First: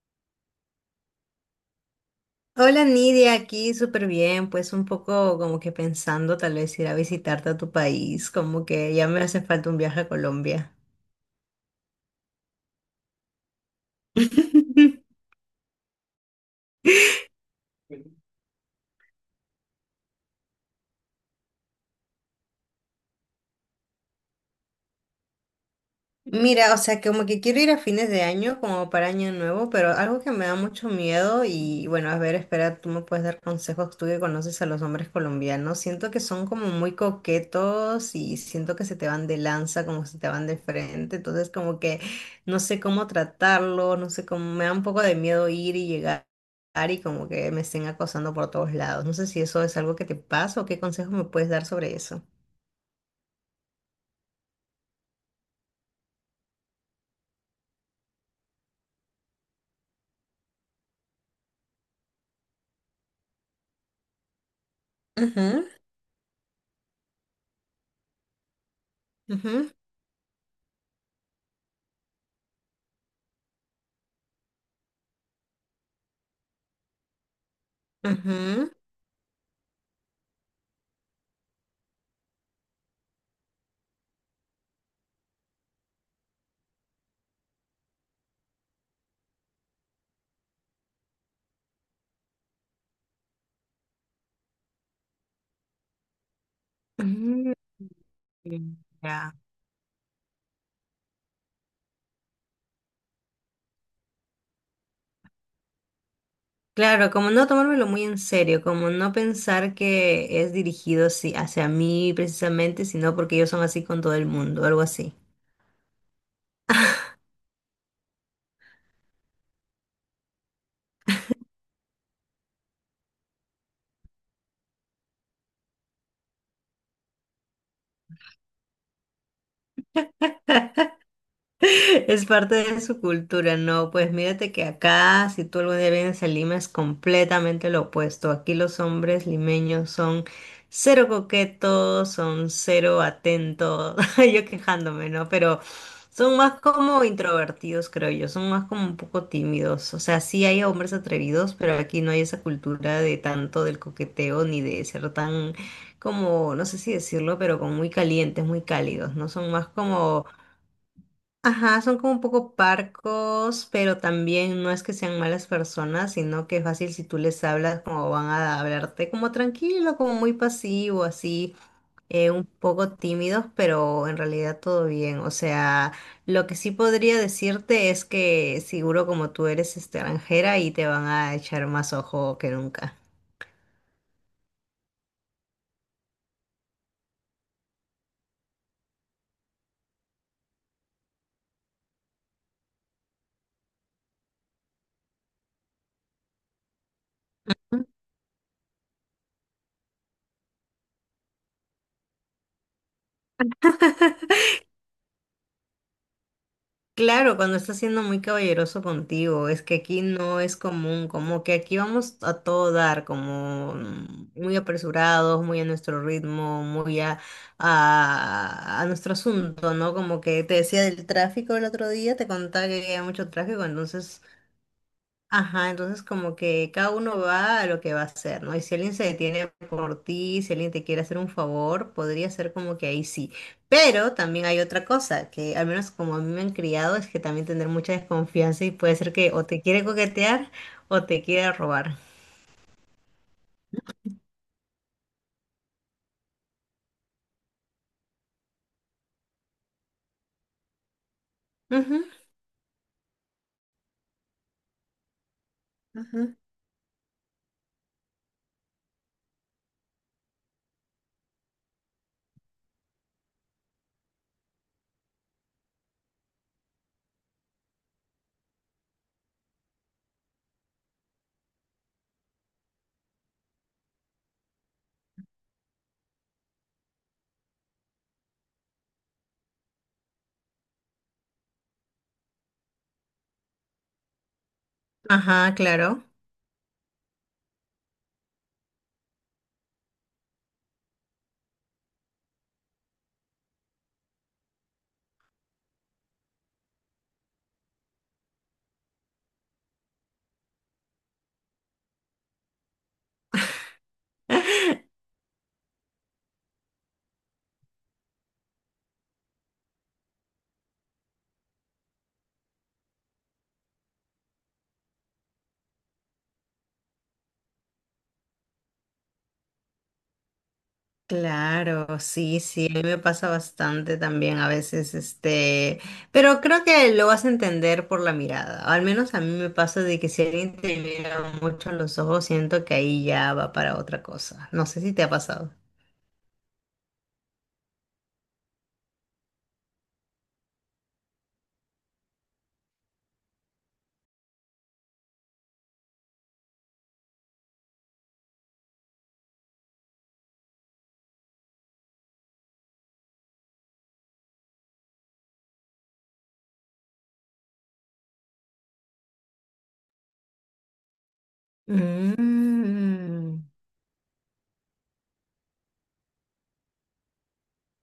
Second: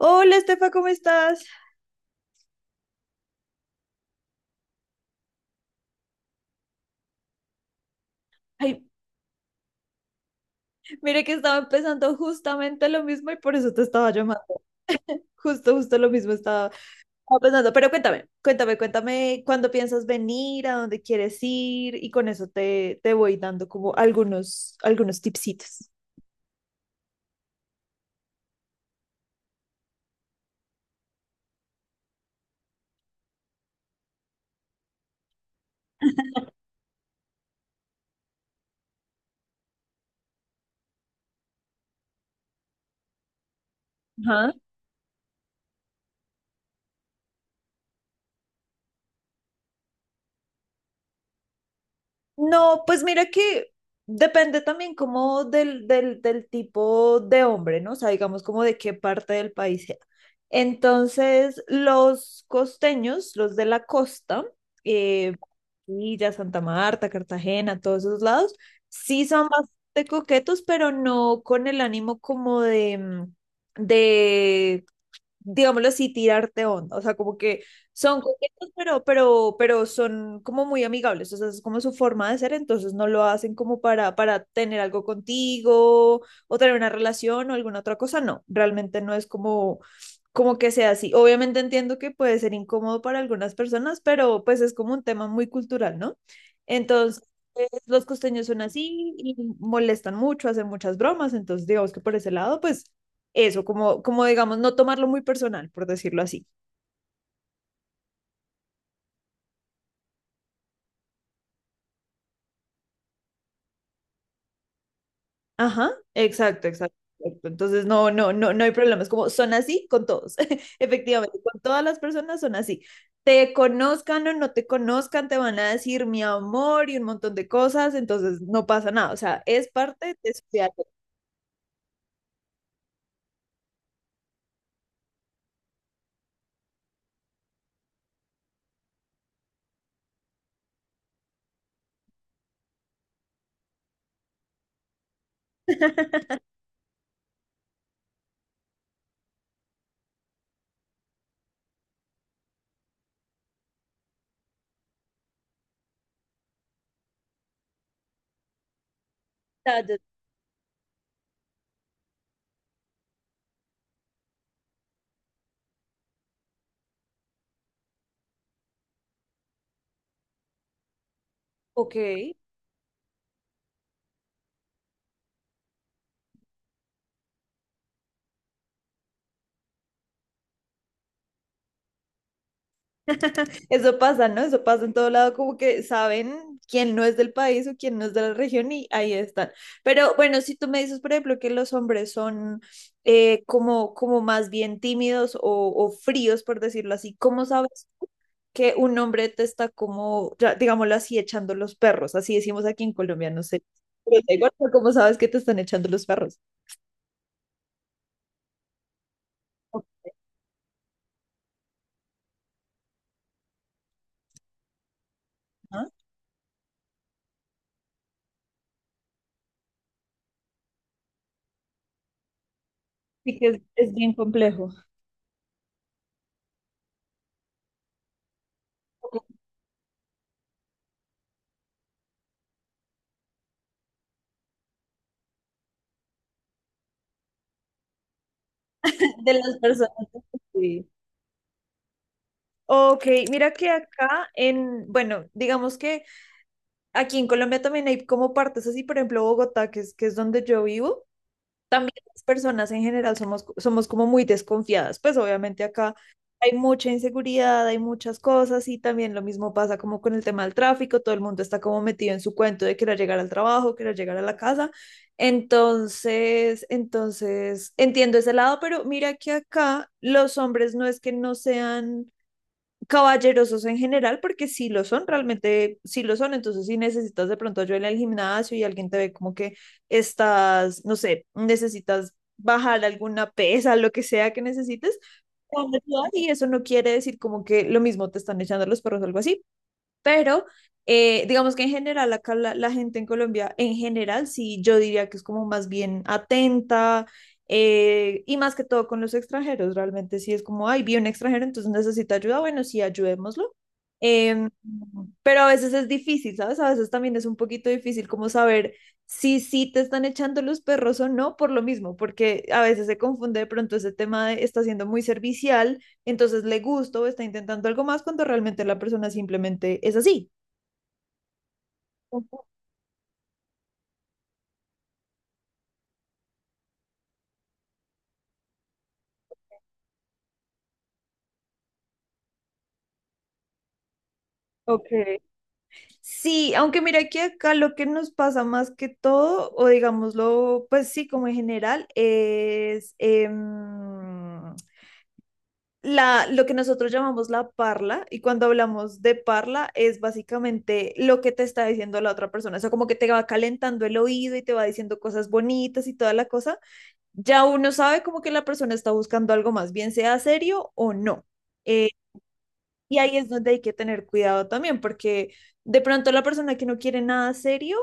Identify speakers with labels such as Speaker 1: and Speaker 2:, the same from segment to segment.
Speaker 1: Hola, Estefa, ¿cómo estás?
Speaker 2: Hola Nidia, aquí súper bien, pues un poco como que pensando tal vez ir a visitarte a tu país, como
Speaker 1: Ay,
Speaker 2: que ya me hace falta un viaje a Colombia.
Speaker 1: mire que estaba empezando justamente lo mismo y por eso te estaba llamando. Justo, justo lo mismo estaba pensando. Pero cuéntame, cuéntame, cuéntame cuándo piensas venir, a dónde quieres ir y con eso te voy dando como algunos tipsitos.
Speaker 2: Mira, o sea, como que quiero ir a fines de año, como para año nuevo, pero algo que me da mucho miedo y bueno, a ver, espera, tú me puedes dar consejos, tú que conoces a los hombres colombianos, siento que son como muy coquetos y siento que se te van de lanza, como se te van de frente, entonces como que no sé cómo tratarlo, no sé cómo, me da un poco de miedo ir y llegar y como que me estén acosando por todos lados, no sé si eso es algo que te pasa o qué consejos me puedes dar sobre eso.
Speaker 1: No, pues mira que depende también como del tipo de hombre, ¿no? O sea, digamos como de qué parte del país sea. Entonces, los costeños, los de la costa, eh,
Speaker 2: Ujú.
Speaker 1: Villa, Santa Marta, Cartagena, todos esos lados, sí son
Speaker 2: Ujú,
Speaker 1: bastante coquetos, pero no con el ánimo como de digámoslo así, tirarte onda. O sea, como que son coquetos,
Speaker 2: ujú,
Speaker 1: pero son como muy amigables. O sea, es como su forma de ser, entonces no lo hacen como para tener algo contigo o tener una relación o alguna otra cosa. No, realmente no es como que sea así. Obviamente entiendo que puede ser incómodo para algunas personas, pero pues es como un tema muy cultural, ¿no? Entonces.
Speaker 2: ujú.
Speaker 1: Los costeños son
Speaker 2: Mm,
Speaker 1: así
Speaker 2: ya.
Speaker 1: y molestan mucho, hacen muchas bromas, entonces digamos que por ese lado, pues eso, como digamos, no tomarlo muy personal, por decirlo así.
Speaker 2: Claro, como no tomármelo muy en serio, como no pensar que es dirigido, sí, hacia mí precisamente, sino porque ellos son así con todo el mundo, algo así.
Speaker 1: Ajá, exacto, exacto. Exacto. Entonces, no, no, no, no hay problemas. Como son así con todos. Efectivamente, con todas las personas son así. Te conozcan o no te conozcan, te van a decir mi amor y un montón de cosas, entonces no pasa nada. O sea, es parte de su vida.
Speaker 2: Es parte de su cultura. No, pues mírate que acá, si tú algún día vienes a Lima, es completamente lo opuesto. Aquí los hombres limeños son cero coquetos, son cero atentos, yo quejándome, ¿no? Pero son más como introvertidos, creo yo, son más como un poco tímidos. O sea, sí hay hombres atrevidos, pero aquí no hay esa cultura de tanto del coqueteo ni de ser tan como, no sé si decirlo, pero como muy calientes, muy cálidos, ¿no? Son más como... Ajá, son como un poco parcos, pero también no es que sean malas personas, sino que es fácil si tú les hablas como van a hablarte, como tranquilo, como muy pasivo, así,
Speaker 1: Ok,
Speaker 2: un poco tímidos, pero en realidad todo bien. O sea, lo que sí podría decirte es que seguro como tú eres extranjera y te van a echar más ojo que nunca.
Speaker 1: eso pasa, ¿no? Eso pasa en todo lado, como que saben quién no es del país o quién no es de la región y ahí están. Pero bueno, si tú me dices, por ejemplo, que los hombres son como más bien tímidos o fríos, por decirlo así, ¿cómo sabes que un hombre te está como, ya, digámoslo así, echando los perros? Así decimos aquí en Colombia, no sé. Pero da igual, pero ¿cómo sabes que te están echando los perros?
Speaker 2: Claro, cuando está siendo muy caballeroso contigo, es que
Speaker 1: ¿No?
Speaker 2: aquí no es común, como que aquí vamos a todo dar, como muy apresurados, muy a nuestro ritmo, muy a nuestro asunto, ¿no? Como que te decía del tráfico el otro día, te contaba que había mucho
Speaker 1: Sí que es,
Speaker 2: tráfico,
Speaker 1: es bien
Speaker 2: entonces...
Speaker 1: complejo.
Speaker 2: Ajá, entonces como que cada uno va a lo que va a hacer, ¿no? Y si alguien se detiene por ti, si alguien te quiere hacer un favor, podría ser como que ahí sí. Pero también hay otra cosa, que al menos como a mí me han criado, es que también tener mucha desconfianza, y puede ser que
Speaker 1: De
Speaker 2: o
Speaker 1: las
Speaker 2: te quiere
Speaker 1: personas.
Speaker 2: coquetear
Speaker 1: Sí.
Speaker 2: o te quiere robar.
Speaker 1: Ok, mira que acá en, bueno, digamos que aquí en Colombia también hay como partes así, por ejemplo, Bogotá, que es donde yo vivo, también
Speaker 2: Ujú.
Speaker 1: las personas en general somos como muy desconfiadas, pues obviamente acá
Speaker 2: Ajá.
Speaker 1: hay mucha inseguridad, hay muchas cosas y también lo mismo pasa como con el tema del tráfico, todo el mundo está como metido en su cuento de querer llegar al trabajo, querer llegar a la casa, entiendo ese lado, pero mira que acá los hombres no es que no sean caballerosos en general, porque si lo son, realmente si lo son, entonces si necesitas de pronto ayuda en el gimnasio y alguien te ve como que estás, no sé, necesitas bajar alguna pesa, lo que sea que necesites,
Speaker 2: Ajá,
Speaker 1: te van a
Speaker 2: claro.
Speaker 1: ayudar y eso no quiere decir como que lo mismo te están echando los perros o algo así, pero digamos que en general acá la gente en Colombia, en general, sí, yo diría que es como más bien atenta. Y más que todo con los extranjeros, realmente sí es como, ay, vi un extranjero, entonces necesita ayuda, bueno, sí, ayudémoslo. Em, pero a veces es difícil, ¿sabes? A veces también es un poquito difícil como saber si sí te están echando los perros o no por lo mismo, porque a veces se confunde de pronto ese tema de está siendo muy servicial entonces le gustó o está intentando algo más cuando realmente la persona simplemente es así.
Speaker 2: Claro, sí,
Speaker 1: Ujú,
Speaker 2: sí, a mí me pasa bastante también a veces, este, pero creo que lo vas a entender por la mirada, al menos a mí me pasa de que si alguien te mira mucho a los ojos, siento que ahí ya va para otra cosa, no sé
Speaker 1: ok.
Speaker 2: si te ha pasado.
Speaker 1: Sí, aunque mira que acá lo que nos pasa más que todo, o digámoslo, pues sí, como en general, es lo que nosotros llamamos la parla, y cuando hablamos de parla es básicamente lo que te está diciendo la otra persona, o sea, como que te va calentando el oído y te va diciendo cosas bonitas y toda la cosa, ya uno sabe como que la persona está buscando algo más, bien sea serio o no. Eh, y ahí es
Speaker 2: Mm.
Speaker 1: donde hay que tener cuidado también, porque de pronto la persona que no quiere nada serio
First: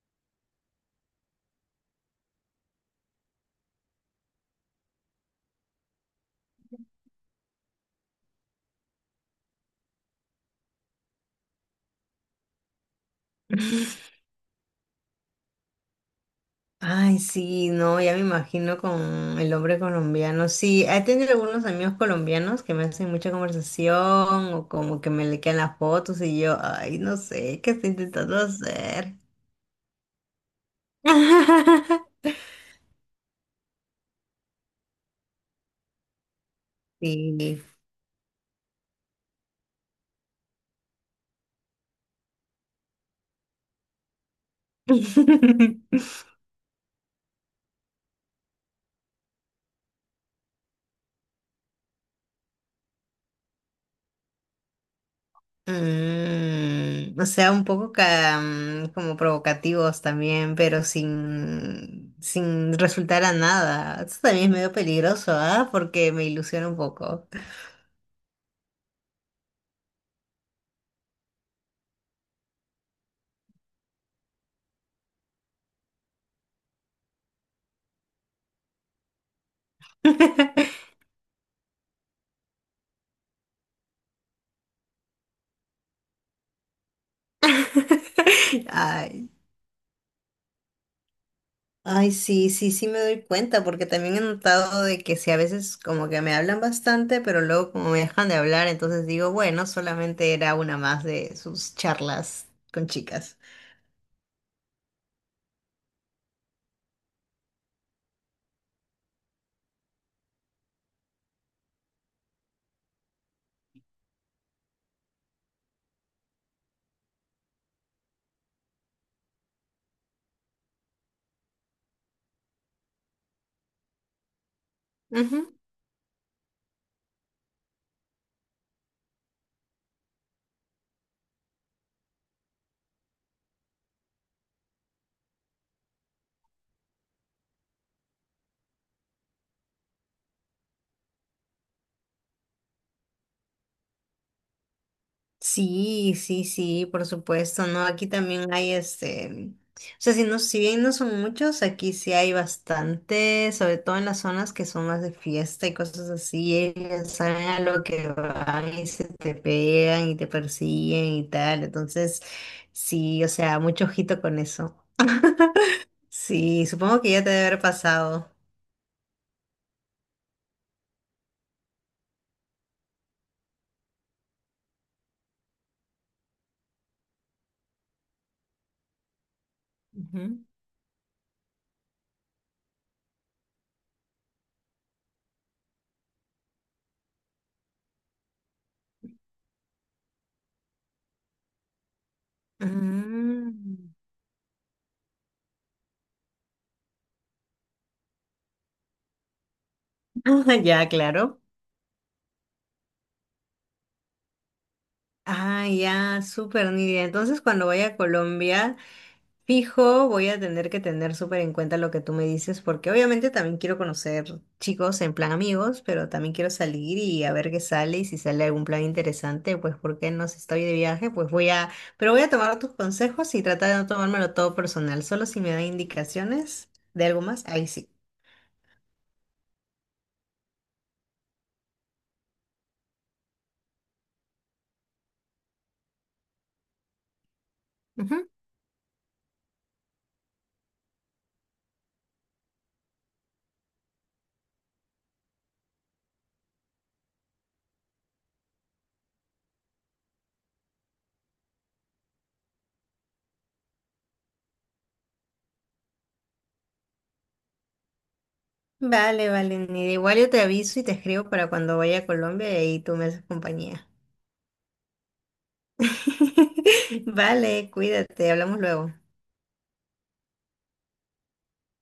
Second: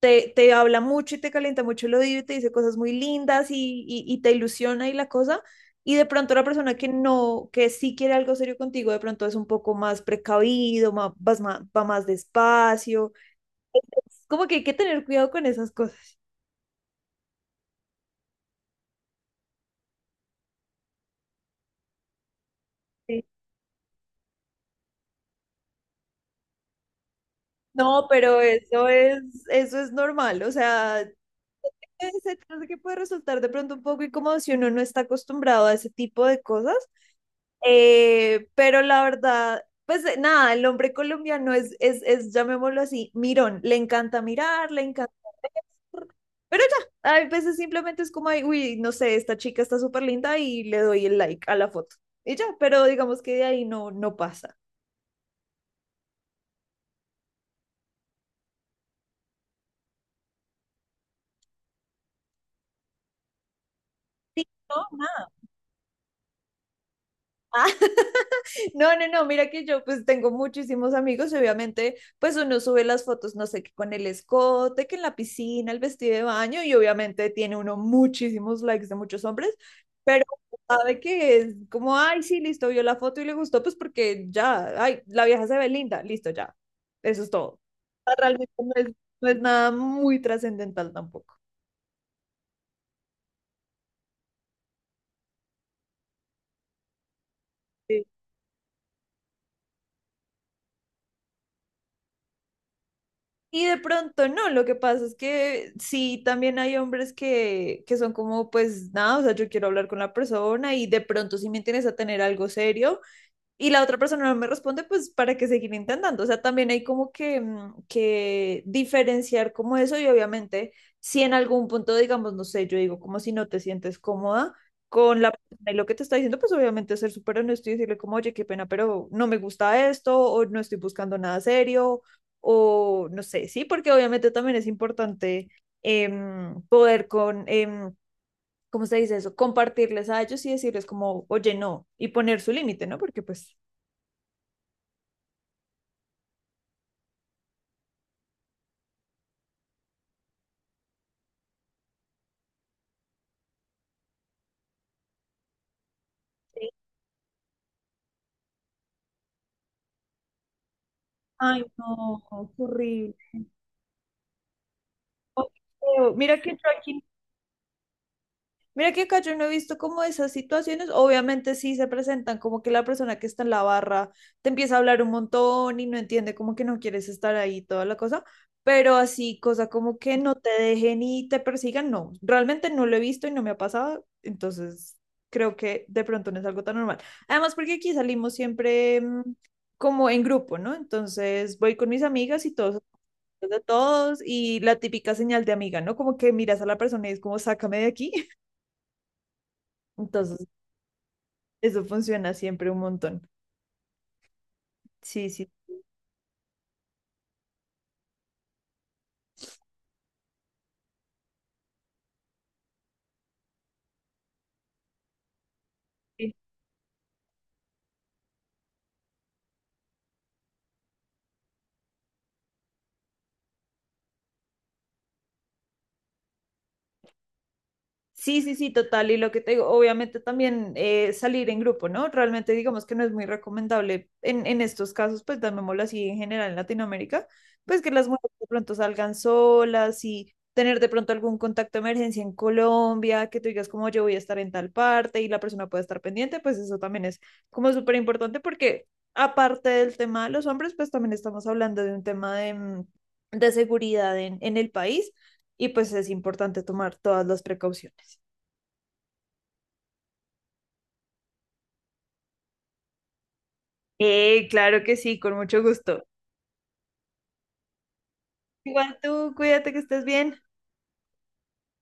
Speaker 1: te habla mucho y te calienta mucho el oído y te dice cosas muy lindas y te ilusiona y la cosa. Y de pronto la persona que no, que sí quiere algo serio contigo, de pronto es un poco más precavido, más, va más despacio. Como que hay que tener cuidado con esas cosas.
Speaker 2: Ay, sí, no, ya me imagino con el hombre colombiano. Sí, he tenido algunos amigos colombianos que me hacen
Speaker 1: Sí.
Speaker 2: mucha conversación o como que me le quedan las fotos y yo, ay, no sé, ¿qué estoy
Speaker 1: No,
Speaker 2: intentando
Speaker 1: pero
Speaker 2: hacer?
Speaker 1: eso es normal, o sea, exacto, que puede resultar de pronto un poco incómodo si uno no está acostumbrado a ese tipo de cosas,
Speaker 2: Sí.
Speaker 1: pero la verdad, pues nada, el hombre colombiano es, llamémoslo así, mirón, le encanta mirar, le encanta, pero ya, a veces simplemente es como, ay, uy, no sé, esta chica está súper linda y le doy el like a la foto, y ya, pero digamos que de ahí no pasa.
Speaker 2: Mm, o sea, un poco como provocativos también, pero sin resultar a nada. Eso
Speaker 1: Sí,
Speaker 2: también es medio
Speaker 1: no, nada.
Speaker 2: peligroso, ¿ah? Porque me ilusiona un poco.
Speaker 1: No, no, no, mira que yo pues tengo muchísimos amigos y obviamente pues uno sube las fotos, no sé, que con el escote, que en la piscina, el vestido de baño y obviamente tiene uno muchísimos likes de muchos hombres, pero sabe que es como, ay, sí, listo, vio la foto y le gustó, pues porque ya, ay, la vieja se ve linda, listo, ya, eso es todo. O sea, realmente no es, no
Speaker 2: Ay,
Speaker 1: es nada muy trascendental tampoco.
Speaker 2: ay, sí, sí, sí me doy cuenta, porque también he notado de que si a veces como que me hablan bastante, pero luego como me dejan de hablar, entonces digo, bueno, solamente era una más de sus charlas con chicas.
Speaker 1: Y de pronto no, lo que pasa es que sí, también hay hombres que son como, pues nada, o sea, yo quiero hablar con la persona y de pronto si me interesa tener algo serio, y la otra persona no me responde, pues para que seguir intentando. O sea, también hay como que diferenciar como eso y obviamente si en algún punto, digamos, no sé, yo digo como si no te sientes cómoda con la
Speaker 2: Ujú.
Speaker 1: persona y lo que te está diciendo, pues obviamente ser súper honesto y decirle como, oye, qué pena, pero no me gusta esto o no estoy buscando nada serio o no sé, sí, porque obviamente también es importante em, poder con... em, ¿cómo se dice eso? Compartirles a ellos y decirles como, oye, no, y poner su límite, ¿no? Porque pues.
Speaker 2: Sí, sí, sí, por supuesto, ¿no? Aquí también hay este, o sea, si no, si bien no son muchos, aquí sí hay bastante, sobre todo en las zonas que son más de fiesta y cosas así, ellos saben a lo que van y se te pegan y te persiguen y tal,
Speaker 1: Ay, no,
Speaker 2: entonces
Speaker 1: qué horrible.
Speaker 2: sí, o sea, mucho ojito con eso.
Speaker 1: Oh, qué feo.
Speaker 2: Sí, supongo que ya te debe haber pasado.
Speaker 1: Mira que acá yo no he visto como esas situaciones, obviamente sí se presentan como que la persona que está en la barra te empieza a hablar un montón y no entiende como que no quieres estar ahí, toda la cosa, pero así, cosa como que no te dejen y te persigan, no, realmente no lo he visto y no me ha pasado, entonces creo que de pronto no es algo tan normal. Además, porque aquí salimos siempre como en grupo, ¿no? Entonces voy con mis amigas y
Speaker 2: Ujú.
Speaker 1: todos de
Speaker 2: Mm.
Speaker 1: todos y la típica señal de amiga, ¿no? Como que miras a la persona y es como, sácame de aquí. Entonces,
Speaker 2: Ya, claro.
Speaker 1: eso funciona siempre un montón. Sí, sí.
Speaker 2: Ah, ya, súper Nidia. Entonces, cuando vaya a Colombia, fijo, voy a tener que tener súper en cuenta lo que tú me dices, porque obviamente también quiero conocer chicos en plan amigos, pero también
Speaker 1: Sí.
Speaker 2: quiero salir y a ver qué sale y si sale algún plan interesante, pues porque no, si estoy de viaje, pues voy a... pero voy a tomar tus consejos y tratar de no tomármelo todo personal, solo si me dan indicaciones de algo más, ahí sí.
Speaker 1: Sí, sí, sí, total. Y lo que te digo, obviamente también salir en grupo, ¿no? Realmente digamos que no es muy recomendable en estos casos, pues llamémoslo así en general en Latinoamérica, pues que las mujeres
Speaker 2: Ujú.
Speaker 1: de pronto salgan solas y tener de pronto algún contacto de emergencia en Colombia, que tú digas como yo voy a estar en tal parte y la persona puede estar pendiente, pues eso también es como súper importante porque aparte del tema de los hombres, pues también estamos hablando de un tema de seguridad en el país y pues es importante tomar todas las precauciones.
Speaker 2: Vale, vale, Nidia. Igual yo te aviso y te escribo para cuando vaya a Colombia y ahí tú me haces compañía.
Speaker 1: Claro que sí, con mucho gusto.
Speaker 2: Vale, cuídate, hablamos luego.
Speaker 1: Igual tú, cuídate que estés bien.